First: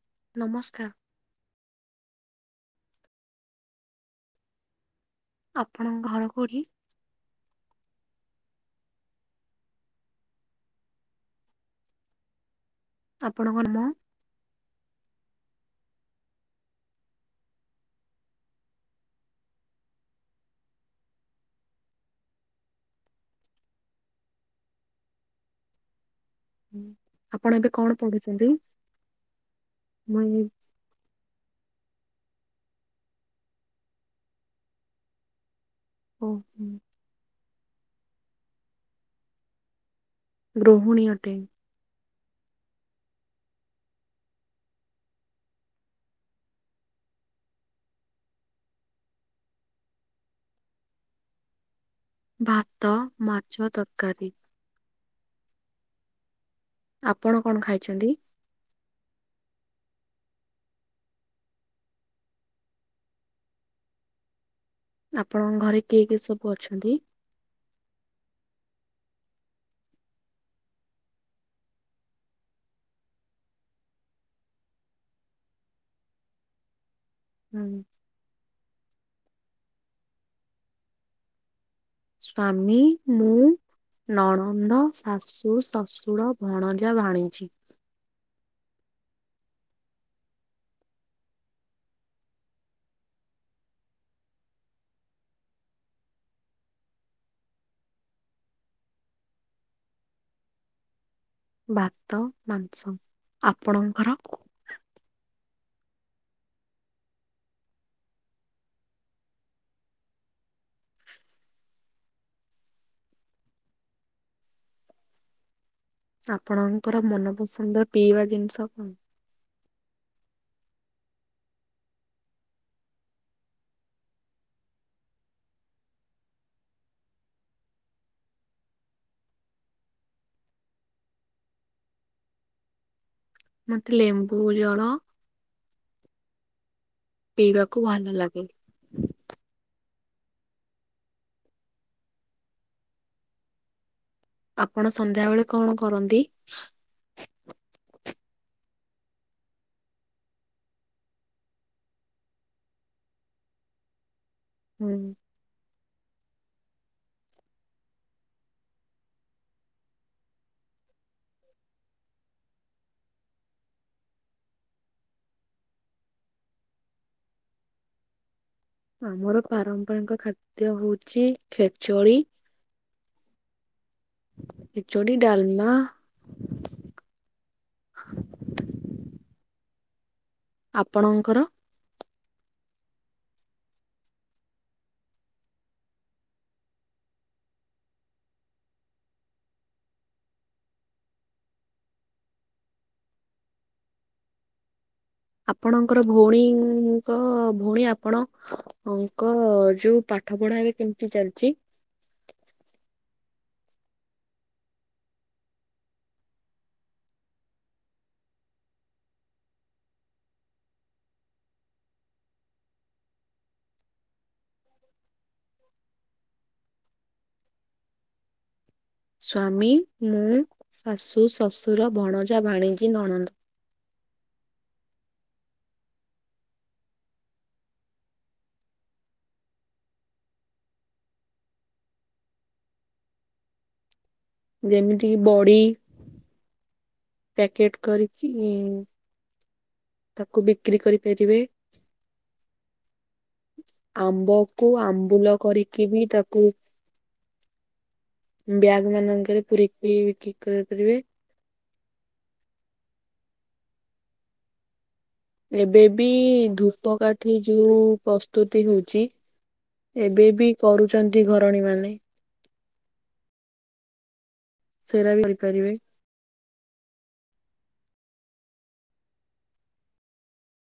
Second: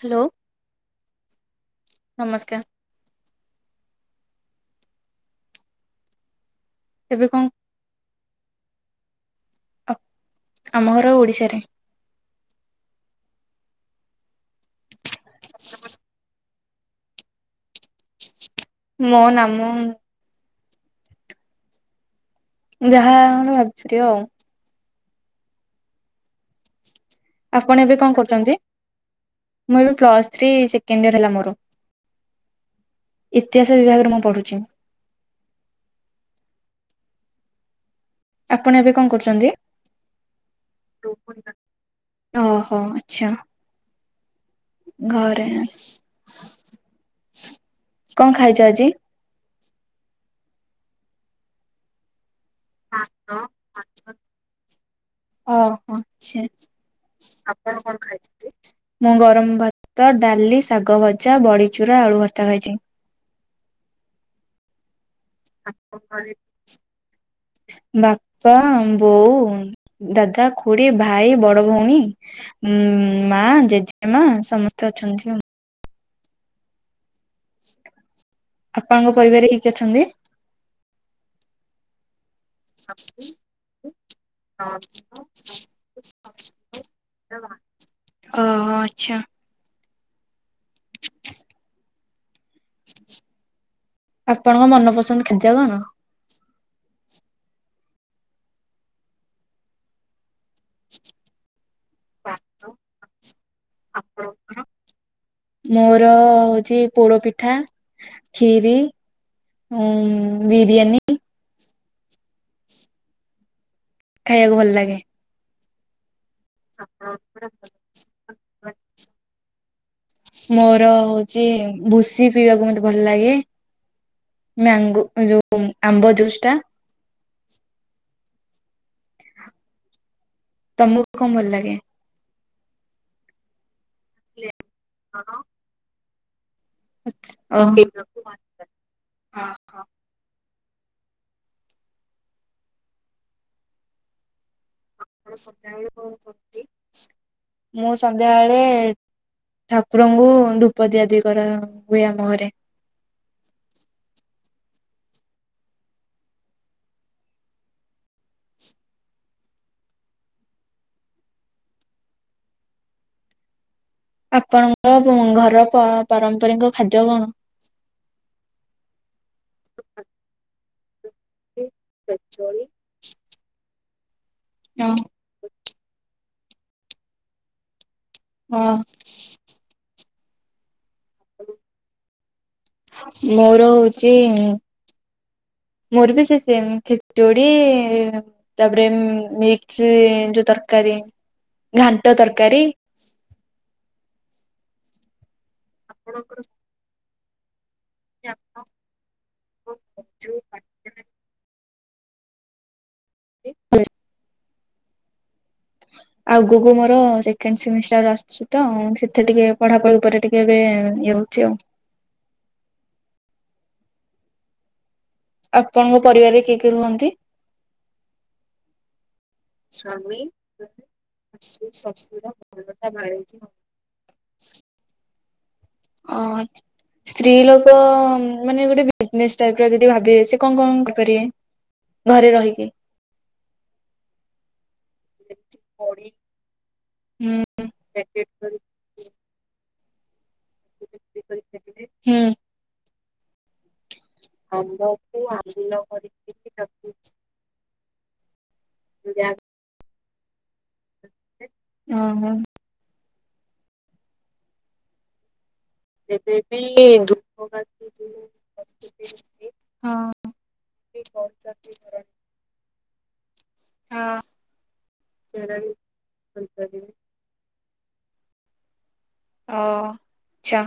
Hello ନମସ୍କାର ନମସ୍କାର। ଆପଣଙ୍କ ଘର କୋଉଠି ଏବେ କଣ ଆମ ଘର ଓଡିଶାରେ। ଆପଣଙ୍କ ନାମ [inaudible] ମୋ ନାମ ଯାହା କଣ ଗୋଟେ ଭାବିଦିଅ ଆଉ ଆପଣ ଏବେ କଣ କରୁଛନ୍ତି ମୁଁ ଏବେ ପ୍ଲସ୍ ମୁଇଁ ଥ୍ରୀ ସେକେଣ୍ଡ ୟିଅର ହେଲା ମୋର ଇତିହାସ ବିଭାଗରେ ମୁଁ ପଢୁଛି। ଓ ହୁଁ। ଆପଣ ଏବେ କଣ କରୁଛନ୍ତି? ଗୃହିଣୀ ଅଟେ। ଓହୋ ଆଚ୍ଛା। ଘରେ କଣ ଖାଇଛ ଆଜି। ଭାତ ମାଛ ତରକାରୀ। ଓହୋ ଚ୍ଛା ଆପଣ କଣ ଖାଇଛ? ମୁଁ ଗରମ ଭାତ, ଡାଲି, ଶାଗ ଭଜା, ବଡ଼ିଚୁରା, ଆଳୁ ଭର୍ତା ଖାଇଛି। ଆପଣଙ୍କ ଘରେ କିଏ କିଏ ସବୁ ଅଛନ୍ତି? ବାପା ବୋଉ ଦାଦା, ଖୁୁଡୀ, ଭାଇ, ବଡ ଭଉଣୀ ଉଁ ମା ଜେଜେ ମା ସମସ୍ତେ ଅଛନ୍ତି ଆଉ। ହୁଁ। ଆପଣଙ୍କ ପରିବାର ରେ କିଏ କିଏ ଅଛନ୍ତି? ସ୍ଵାମୀ ମୁଁ ନଣନ୍ଦ, ଶାଶୁ, ଶଶୁୁର, ଭଣଜା, ଭାଣିଜୀ। ଓ ହୋ ଆଚ୍ଛା। ଆପଣଙ୍କ ମନପସନ୍ଦ ଖାଦ୍ୟ କଣ? ଭାତ ମାଂସ ଆପଣଙ୍କର? ମୋର ହଉଛି ପୋଡ ପିଠା, ଖିରି ଉଁ ବିରିୟାନୀ। ଖାଇବାକୁ ଭଲ ଲାଗେ। ଆପଣଙ୍କର ମନପସନ୍ଦ ପିଇବା ଜିନିଷ କଣ? ମୋର ହଉଛି ଭୁସି ପିଇବାକୁ ମତେ ଭଲ ଲାଗେ। ମ୍ୟାଙ୍ଗୋ ଯୋଉ ଆମ୍ବ ଜୁସ୍ ଟା। ତମକୁ କଣ ଭଲ ଲାଗେ? ମତେ ଲେମ୍ବୁ ଜଳ। ଜଳ ପିଇବାକୁ ଭଲ ଲାଗେ। ଓ ହ। ଆପଣ ସନ୍ଧ୍ୟା ବେଳେ କଣ କରନ୍ତି? ମୁଁ ସନ୍ଧ୍ୟାବେଳେ ଠାକୁରଙ୍କୁ ଧୂପ ଦିଆଦୁଇ କରା ହୁଏ ଆମ ଘରେ। ହୁଁ। ଆପଣଙ୍କ ଘର ପ ପାରମ୍ପରିକ ଖାଦ୍ୟ କଣ? ଆମର ପାରମ୍ପରିକ ଖାଦ୍ୟ ହଉଛି ଖେଚଡ଼ି। ଖେଚୋଡ଼ି। ହଁ ଖେଚୁଡ଼ି ଡାଲମା। ହଁ। ଆପଣଙ୍କର ମୋର ହଉଚି ମୋର ବି ସେ ସେମ୍ ଖିଚୁଡି ତାପରେ ଉଁ, ମିକ୍ସି ଯୋଉ ତରକାରୀ, ଘାଣ୍ଟ ତରକାରୀ। ଆପଣଙ୍କର ଭଉଣୀଙ୍କ ଭଉଣୀ ଆ ଆପଣ ଅଙ୍କ ଯୋଉ ପାଠ ପଢା ଏବେ କେମିତି ଚାଲିଛି? ଆଗକୁ ମୋର ସେକେଣ୍ଡ ସେମିଷ୍ଟାର ଆସୁଛି ତ। ସେଥିରେ ଟିକେ ପଢାପଢି ଉପରେ ଟିକେ ଏବେ ଇଏ ହଉଚି ଆଉ। ଆପଣଙ୍କ ପରିବାରରେ କିଏ କିଏ ରୁହନ୍ତି? ସ୍ଵାମୀ, ସ୍ୱାମୀ, ମୁଁ, ଶାଶୁ, ଶାଶୁ, ଶ୍ୱଶୁର ଶଶୁର, ଭଣଜା, ଭାଣିଜି, ନଣନ୍ଦ। ଭାଣିଜୀ। ଓ ସ୍ତ୍ରୀ ଲୋକ ମାନେ ଗୋଟେ ବିଜନେସ୍ ଟାଇପ୍ ର ଯଦି ଭାବିବେ ସେ କଣ କଣ କରିପାରିବେ? ଘରେ ରହିକି। ଯେମିତି କିି ଯେମିତି ବଡି। ବଡ଼ି ପ୍ୟାକେଟ୍ ପ୍ୟାକେଟ୍ କରିକି ଇ କରିକି ତାକୁ ବିକ୍ରି କରିପାରିବେ। ଆମ୍ବକୁ ଆମ୍ବୁଲ କରିକି ବି ତାକୁ [unintelligible] ବ୍ୟାଗ୍ ମାନଙ୍କରେ ପୁରେଇକି ବିକ୍ରି କରିପାରିବେ। ଓ, ହଁ। ଏବେ ବି ଏବେ ବି ଧୂପକାଠି ଯୋଉ ପ୍ରସ୍ତୁତି ହଉଛି। ଏବେ ବି କରୁଚନ୍ତି ଘରଣୀ ମାନେ। ସେରା ସେଇରା ବି କରିପାରିବେ କରିପାରିବେ। ଓ ଚ୍ଛା।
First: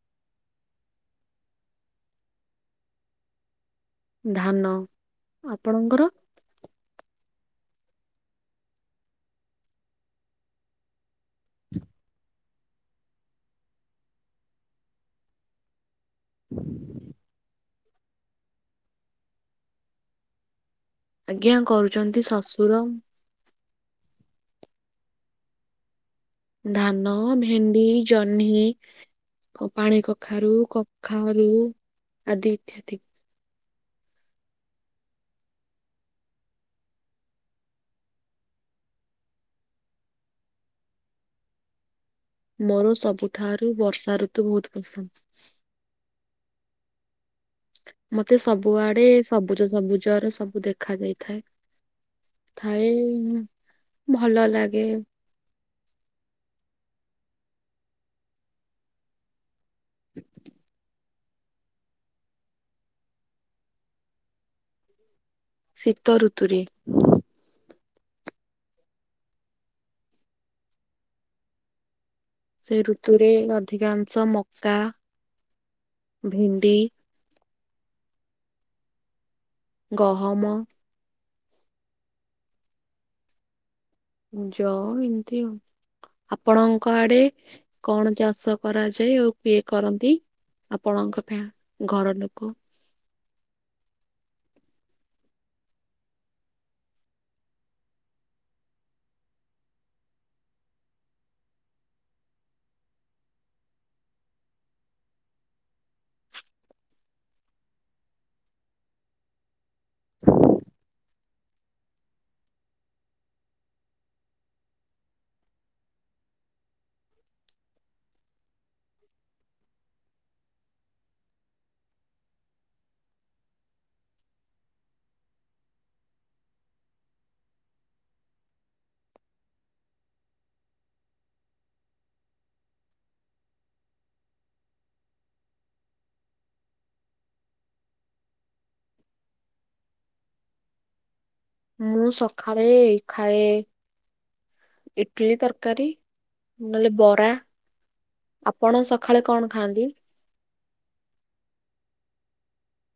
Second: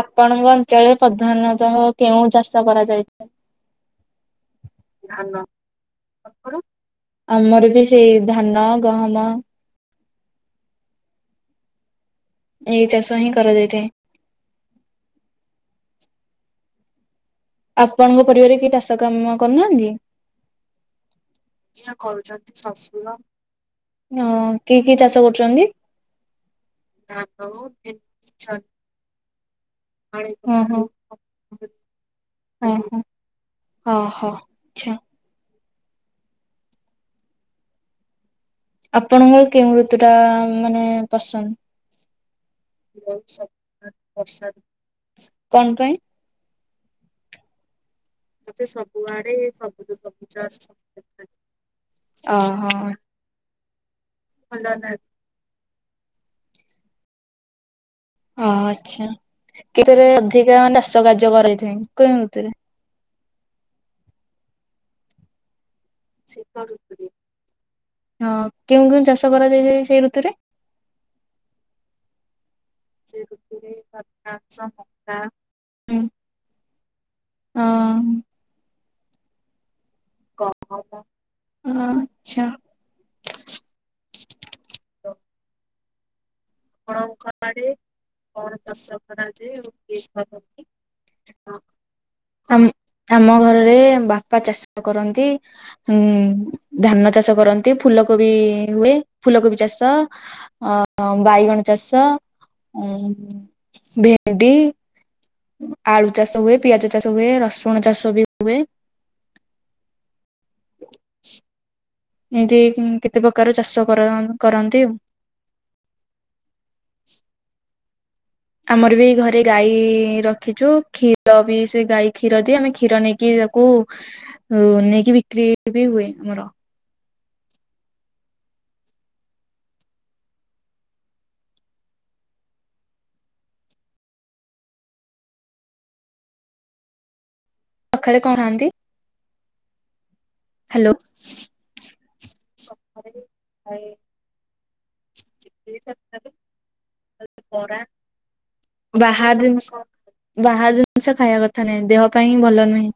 ଆପଣଙ୍କ ଅଞ୍ଚଳରେ ପ୍ରଧାନତଃ କେଉଁ ଚାଷ କରାଯାଇଥାଏ? ଧାନ। ଧାନ। ଆପଣଙ୍କର? ଆମର ବି ସେଇ ଧାନ, ଗହମ। ଏଇ ଚାଷ ହିଁ କରାଯାଇଥାଏ। ହ ଆପଣଙ୍କ ପରିବାର ରେ କିଏ ଚାଷ କାମ କରୁନାହାନ୍ତି? ଆଜ୍ଞା କରୁଚନ୍ତି ଶଶୁର। ହଁ କି କି ଚାଷ କରୁଛନ୍ତି? ଧାନ, ଭେଣ୍ଡି, ଜହ୍ନି ଓ ପାଣି ଜହ୍ନି, କଖାରୁ, ଓହୋ କଖାରୁୁ ଆଦି ଇତ୍ୟାଦି। ଓ ହୋ ଛା। ଆପଣଙ୍କର କେଉଁ ଋତୁ ଟା ମାନେ ପସନ୍ଦ? ମୋର ସବୁଠାରୁ ବର୍ଷା ଋତୁ ବହୁତ ପସନ୍ଦ। କଣ ପାଇଁ? ମୋତେ ସବୁଆଡେ ସବୁଜ ସବୁଜର ସବୁ ଦେଖା ଯାଇଥାଏ। ଓହୋ ଥାଏ ନା ଭଲ ଲାଗେ। ଓ ଆଚ୍ଛା, କେଥରେ ଅଧିକା ମାନେ ଚାସ କାର୍ଯ୍ୟ କରାଯାଇଥାଏ କେଉଁ ଋତୁରେ? ଶୀ ହଁ କେଉଁ କେଉଁ ଚାଷ କରାଯାଏ ଯାଏ ସେଇ ଋତୁରେ? ସେ ଋତୁରେ ଅଧିକାଂଶ ମକା, ଭେଣ୍ଡି ଅ, ହୁଁ। ଗହମ ଓ ଆଚ୍ଛା। ଯଅ ଏମିତି ଆଉ। ଆପଣଙ୍କ ଆଡେ କଣ ଚାଷ କରାଯାଏ ଆଉ କିଏ କରନ୍ତି? ଆପଣଙ୍କ ପାଇଁ ଘର ଲୋକ ଆମ ଆମ ଘରରେ ବାପା ଚାଷ କରନ୍ତି। ହୁଁ ଧାନ ଚାଷ କରନ୍ତି ଫୁଲକୋବି ହୁଏ ଫୁଲକୋବି ଚାଷ। ଅ ବାଇଗଣ ଚାଷ ଉ ଭେଣ୍ଡି। ଆଳୁ ଚାଷ ହୁଏ ପିଆଜ ଚାଷ ହୁଏ ରସୁଣ ଚାଷ ବି ହୁଏ। [unintelligible] ହଁ ଏମତି କେତେ ପ୍ରକାର ଚାଷ କର କରନ୍ତି। ଆମର ବି ଘରେ ଗାଈ ରଖିଛୁ କ୍ଷୀର ବି ସେ ଗାଈ କ୍ଷୀର ଦିଏ ଆମେ କ୍ଷୀର ନେଇକି କୁ ନେଇକି ବିକ୍ରି ବି ହୁଏ ଆମର। ସକାଳେ କଣହାନ୍ତି? ହ୍ୟାଲୋ। ମୁଁ ସଖାଳେ ଖାଏ ଇଟଲିି ତରକାରୀ। ନହେଲେ ବରା। ଆପଣ ସଖାଳେ ବାହାର କଣ ଜିନିଷ ଖାଆନ୍ତି? ବାହାର ଜିନିଷ ଖାଇବା କଥା ନାହିଁ ଦେହ ପାଇଁଁ ଭଲ ନୁହେଁ।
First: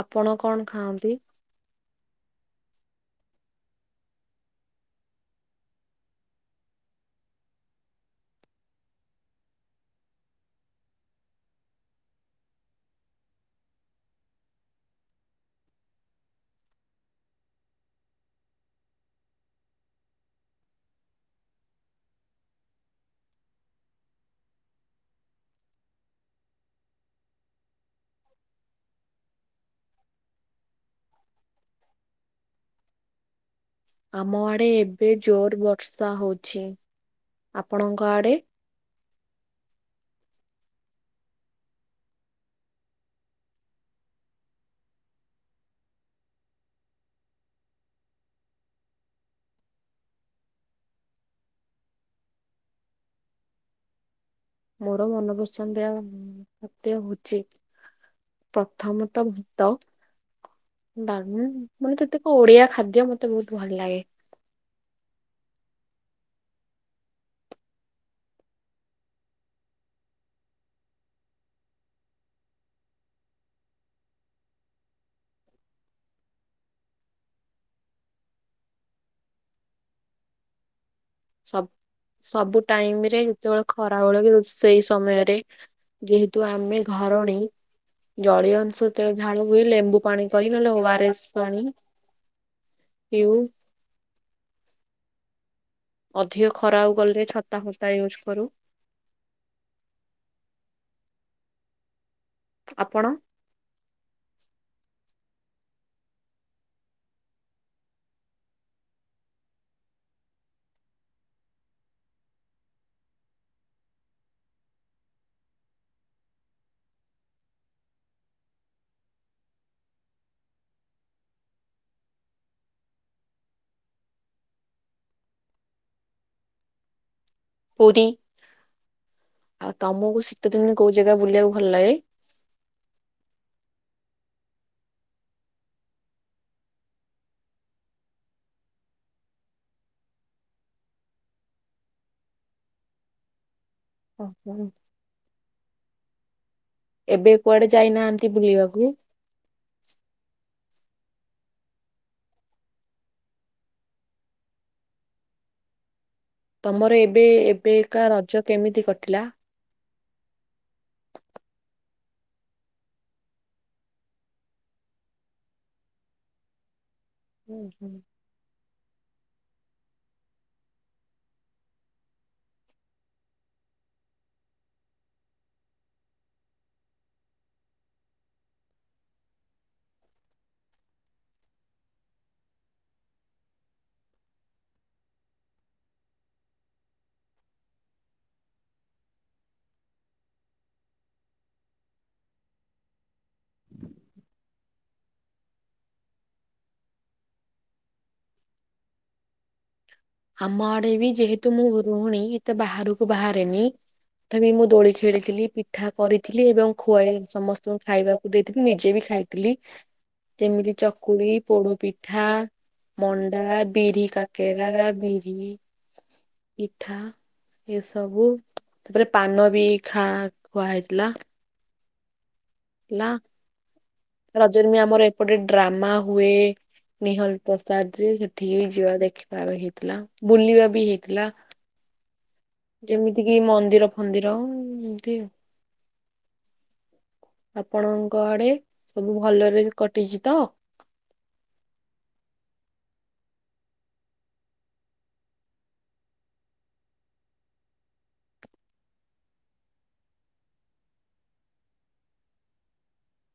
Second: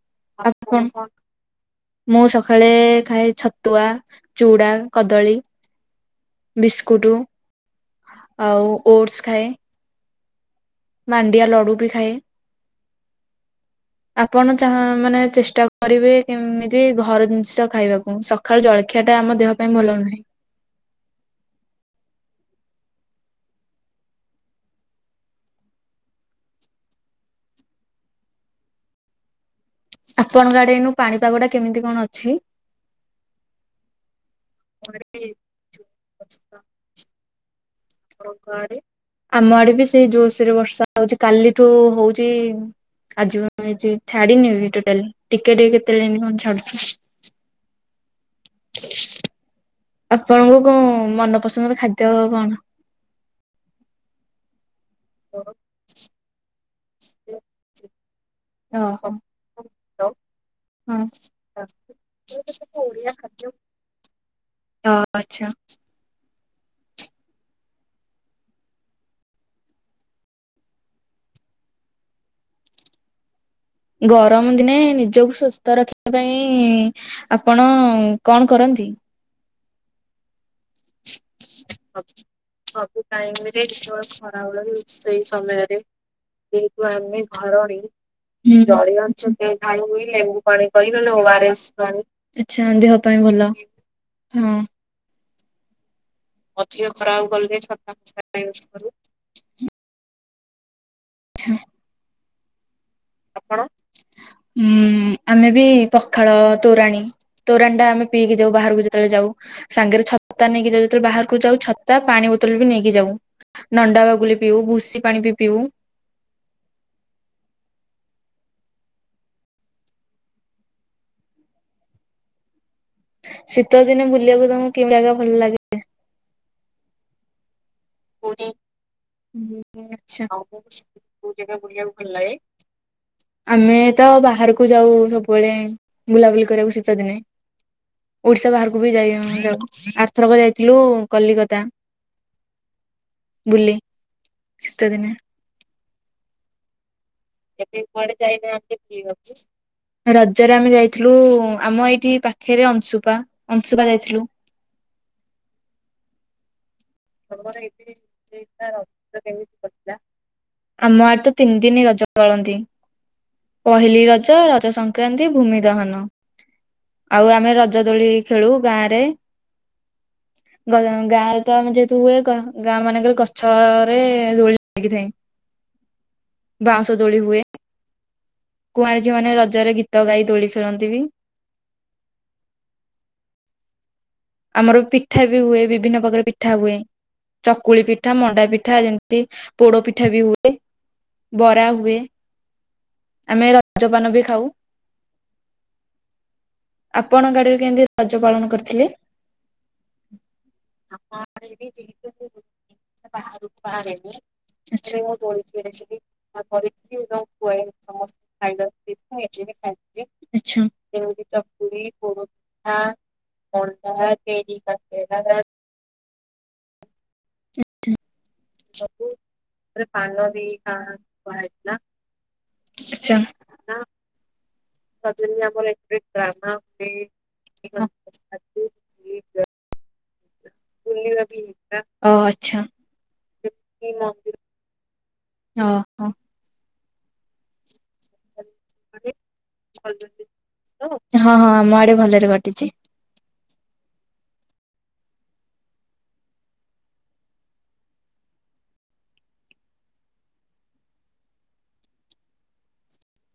ଆପଣ କଣ ଖାଆନ୍ତି? ମୁଁ ସକାଳେ ଖାଏ ଛତୁଆ, ଚୁଡା, କଦଳୀ। ବିସ୍କୁଟ। ଆଉ ଓଟ୍ସ୍ ଖାଏ। ମାଣ୍ଡିଆ ଲଡ଼ୁ ବି ଖାଏ। ଆପଣ ଚା ମାନେ ଚେଷ୍ଟା କରିବେ କେମିତି ଘର ଜିନିଷ ଖାଇବାକୁ ସ ଖାଳେ ଜଳଖିଆ ଟା ଆମ ଦେହ ପାଇଁ ଭଲନୁହେଁ। ଆପଣଙ୍କ ଆଡେ ଏନୁ ପାଣିପାଗ ଟା କେମିତି କଣ ଅଛି? ଆମ ଆଡେ ଏବେ ଜୋର ବର୍ଷା ହଉଛି ଆପଣଙ୍କ ଆ ଆମ ଆଡେ ବି ସେଇ ଜୋସିରେ ବର୍ଷା ହଉଛି କାଲିଠୁ ହଉଛି। ଆଜି ମୁଁ ଏ ଛାଡିିନି ବି ଟୋଟାଲି ଟିକେ ଟିକ କେତେବେଳେ ଏମିତି କଣ ଛାଡୁଛି। [inaudible] ଆପଣଙ୍କୁ କଣ ମନପସନ୍ଦର ଖାଦ୍ୟ କଣ? ମୋର ମନପାସନ୍ଦିଆ ଖାଦ୍ୟ ଭୋଜି ଓହୋ। ପ୍ରଥମତଃ ତ ହଁ। ଡ଼ାଲମା ମାନେ କେତେକ ଓଡିଆ ଖାଦ୍ୟ ମତେ ବହୁତ ଭଲ ଲାଗେ। ଅ ଆଚ୍ଛା। ଗରମ ଦିନେ ନିଜକୁ ସୁସ୍ଥ ରଖିବା ପାଇଁ ଆପଣ କଣ କରନ୍ତି? ସବ ସବୁ ଟାଇମ ରେ ଯେତେବେଳେ ଖରାବେଳେ ବି ରୋ ସେଇ ସମୟରେ ଯେହେତୁ ଆମେ ଘରଣୀ ଜଳୀୟ ଅଂଶ ଯେତେଳେ ଝାଳ ହୁଏ ଲେମ୍ବୁ ପାଣି କରି ନହେଲେ ଓ ଆରଏସ୍ ପାଣି। ଆଛା ଦେହ ପାଇଁ ପିଉ ଭଲ ହଁ। ଅଧିକ ଖରାକୁ ଗଲେ ଛତା ଫତା ୟୁଜ୍ କରୁ। [unintelligible] ଆପଣ? ଆପଣ ହଁ ଆମେ ବି ପଖାଳ ତୋରାଣୀ। ତୋରାନ୍ଟା ଆମେ ପିଇକି ଯାଉ ବାହାରକୁ ଯେତେବେଳେ ଯାଉ। ସାଙ୍ଗରେ ଛତା ନେଇକି ଯାଉ ଯେତେବେଳେ ବାହାରକୁ ଯାଉ ଛତା ପାଣି ବୋତଲ ବି ନେଇକି ଯାଉ। ନଣ୍ଡା ବଗୁଲି ପିଉ ଭୁସି ପାଣି ବି ପିଉ। ଶୀତ ଦିନେ ବୁଲିବାକୁ ତମକୁ କେମିତି ଜାଗା ଭଲ ଲାଗେ? ପୁରୀ ଆଉ ତମକୁ ଶୀତ ଦିନେ କୋଉ ଜାଗା ବୁଲିବାକୁ ଭଲ ଲାଗେ? [unintelligible] ଆମେ ତ ବାହାରକୁ ଯାଉ ସବୁବେଳେ ବୁଲାବୁଲି କରିବାକୁ ଶୀତ ଦିନେ। ଓଡିଶା ବାହାରକୁ ବି ଯାଇ ଯାଉ ଆର୍ଥରକ ଯାଇଥିଲୁ କଲିକତା। ବୁଲି। ହଁ ହୋ। ଶୀତ ଦିନେ। ଏବେ କୁଆଡେ ଯାଇନାହାନ୍ତି ବୁଲିବାକୁ? ହ [unintelligible] ରଜରେ ଆମେ ଯାଇଥିଲୁ ଆମ ଏଇଠି ପାଖରେ ଅଂଶୁପା, ଅଂଶୁପା ଯାଇଥିଲୁ। ତମର ଏବେ ଏବେକା ରଜ କେମିତି କଟିଲା? ଆମ ଆଡେ ତ ତିନି ଦିନି ରଜ ପାଳନ୍ତି। ପହିଲି ରଜ ରଜ ସଂକ୍ରାନ୍ତି ଭୂମି ଦହନ। ଆଉ ଆମେ ରଜ ଦୋଳି ଖେଳୁ ଗାଁରେ ଗାଁରେ ତ ଆମେ ଯେ ତୁ ଏ ଗାଁ ମାନଙ୍କରେ ଗଛରେ ଦୋଳି ଲାଗିଥାଏ। ବାଉଁସ ଦୋଳି ହୁଏ। କୁଆଁରି ଝିଅମାନେେ ରଜରେ ଗୀତ ଗାଇ ଦୋଳି ଖେଳନ୍ତି ବି। ଆମର ପିଠା ବି ହୁଏ ବିଭିନ୍ନ ପ୍ରକାର ପିଠା ହୁଏ। ଚକୁଳି ପିଠା ମଣ୍ଡା ପିଠା ଯେମିତି ପୋଡ ପିଠା ବି ହୁଏ। ବରା ହୁଏ ଆମେ ରଜପାନ ବି ଖାଉ। ଆପଣ ଗାଡିରେ କେମିତି ରଜ ପାଳନ କରିଥିଲେ? ଆମ ଆଡେ ବି ଯେହେତୁ ମୁଁ ଗ୍ରୁହିଣୀ ଏତେ ବାହାରକୁ ବାହାରେନି ତଥାପି ମୁଁ ଦୋଳି ଆଛା ଖେଳିଥିଲି ପିଠା କରିଥିଲି ଏବଂ ଖୁଆଇ ସମସ୍ତଙ୍କୁ ଖାଇବାକୁ ଦେଇଥିଲି ନିଜେ ବି ଖାଇ। [unintelligible] ଯେମିତି ଆଛା ଚକୁଳି ପୋଡ ପିଠା ମଣ୍ଡା ବି ବିରି କାକରା ବିରି ପିଠା। ଏ ସବୁ ତାପରେ ପାନ ବି ଖା ଖୁଆ ହେଇଥିଲା। ଖୁଆ ହେଇଥିଲା ଲା ରଜନୀ ଆମର ଏପଟେ ଡ୍ରାମା ହୁଏ ନିହଲ ପ୍ରସାଦ ରେ ସେଠିକି ବି ଯିବା ଦେଖି। [unintelligible] ହେଇଥିଲା ବୁଲିବା ବି ହେଇଥିଲା। ଓ ଆଛା ଏମିତି କିି ମନ୍ଦିର ଫନ୍ଦିର ଏମିତି ଆଉ। ହଁ। ଆପଣଙ୍କ ଆଡେ ସବୁ ଭଲରେ କଟିଛି ତ? ହଁ ହଁ ଆମ ଆଡେ ଭଲରେ ଘଟିଛି।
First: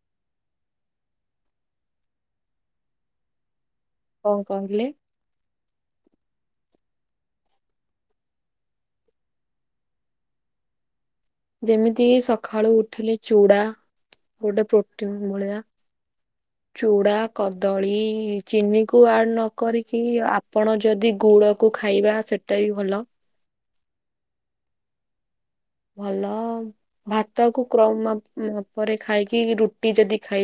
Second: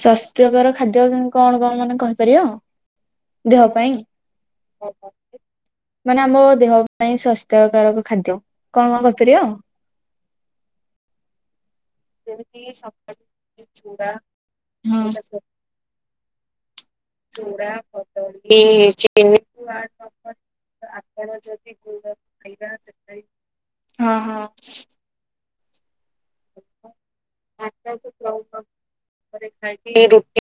ସାସ୍ଥ୍ୟକର ଖାଦ୍ୟ କଣ କଣ ମାନେ କହିପାରିବ ଦେହ ପାଇଁ। କଣ କହିଲେ ଓ ହୋ। ମାନେ ଆମ ଦେହ ପାଇଁ ସ୍ଵାସ୍ଥ୍ୟକାରକ ଖାଦ୍ୟ କଣ କଣ କଣ କହିପାରିବ? ଯେମିତି ସଖାଳୁ ଉଠିଲେ ଚୁଡା ଗୋଟେ ହଁ ପ୍ରୋଟିନ [unintelligible] ମିଳିଆ। ଚୂଡ଼ା କଦଳୀ ଚିନି କୁ ଆଡ ନ କରିକି ଆ ଆପଣ ଯଦି ଗୁଡ କ ଖାଇବା ସେଟା ବି ଭଲ। ହଁ ହଁ। ଭଲ ଭାତ କୁ କ୍ରମ ପରେ ଖାଇକି ରୁଟି ଯଦି ଖାଇ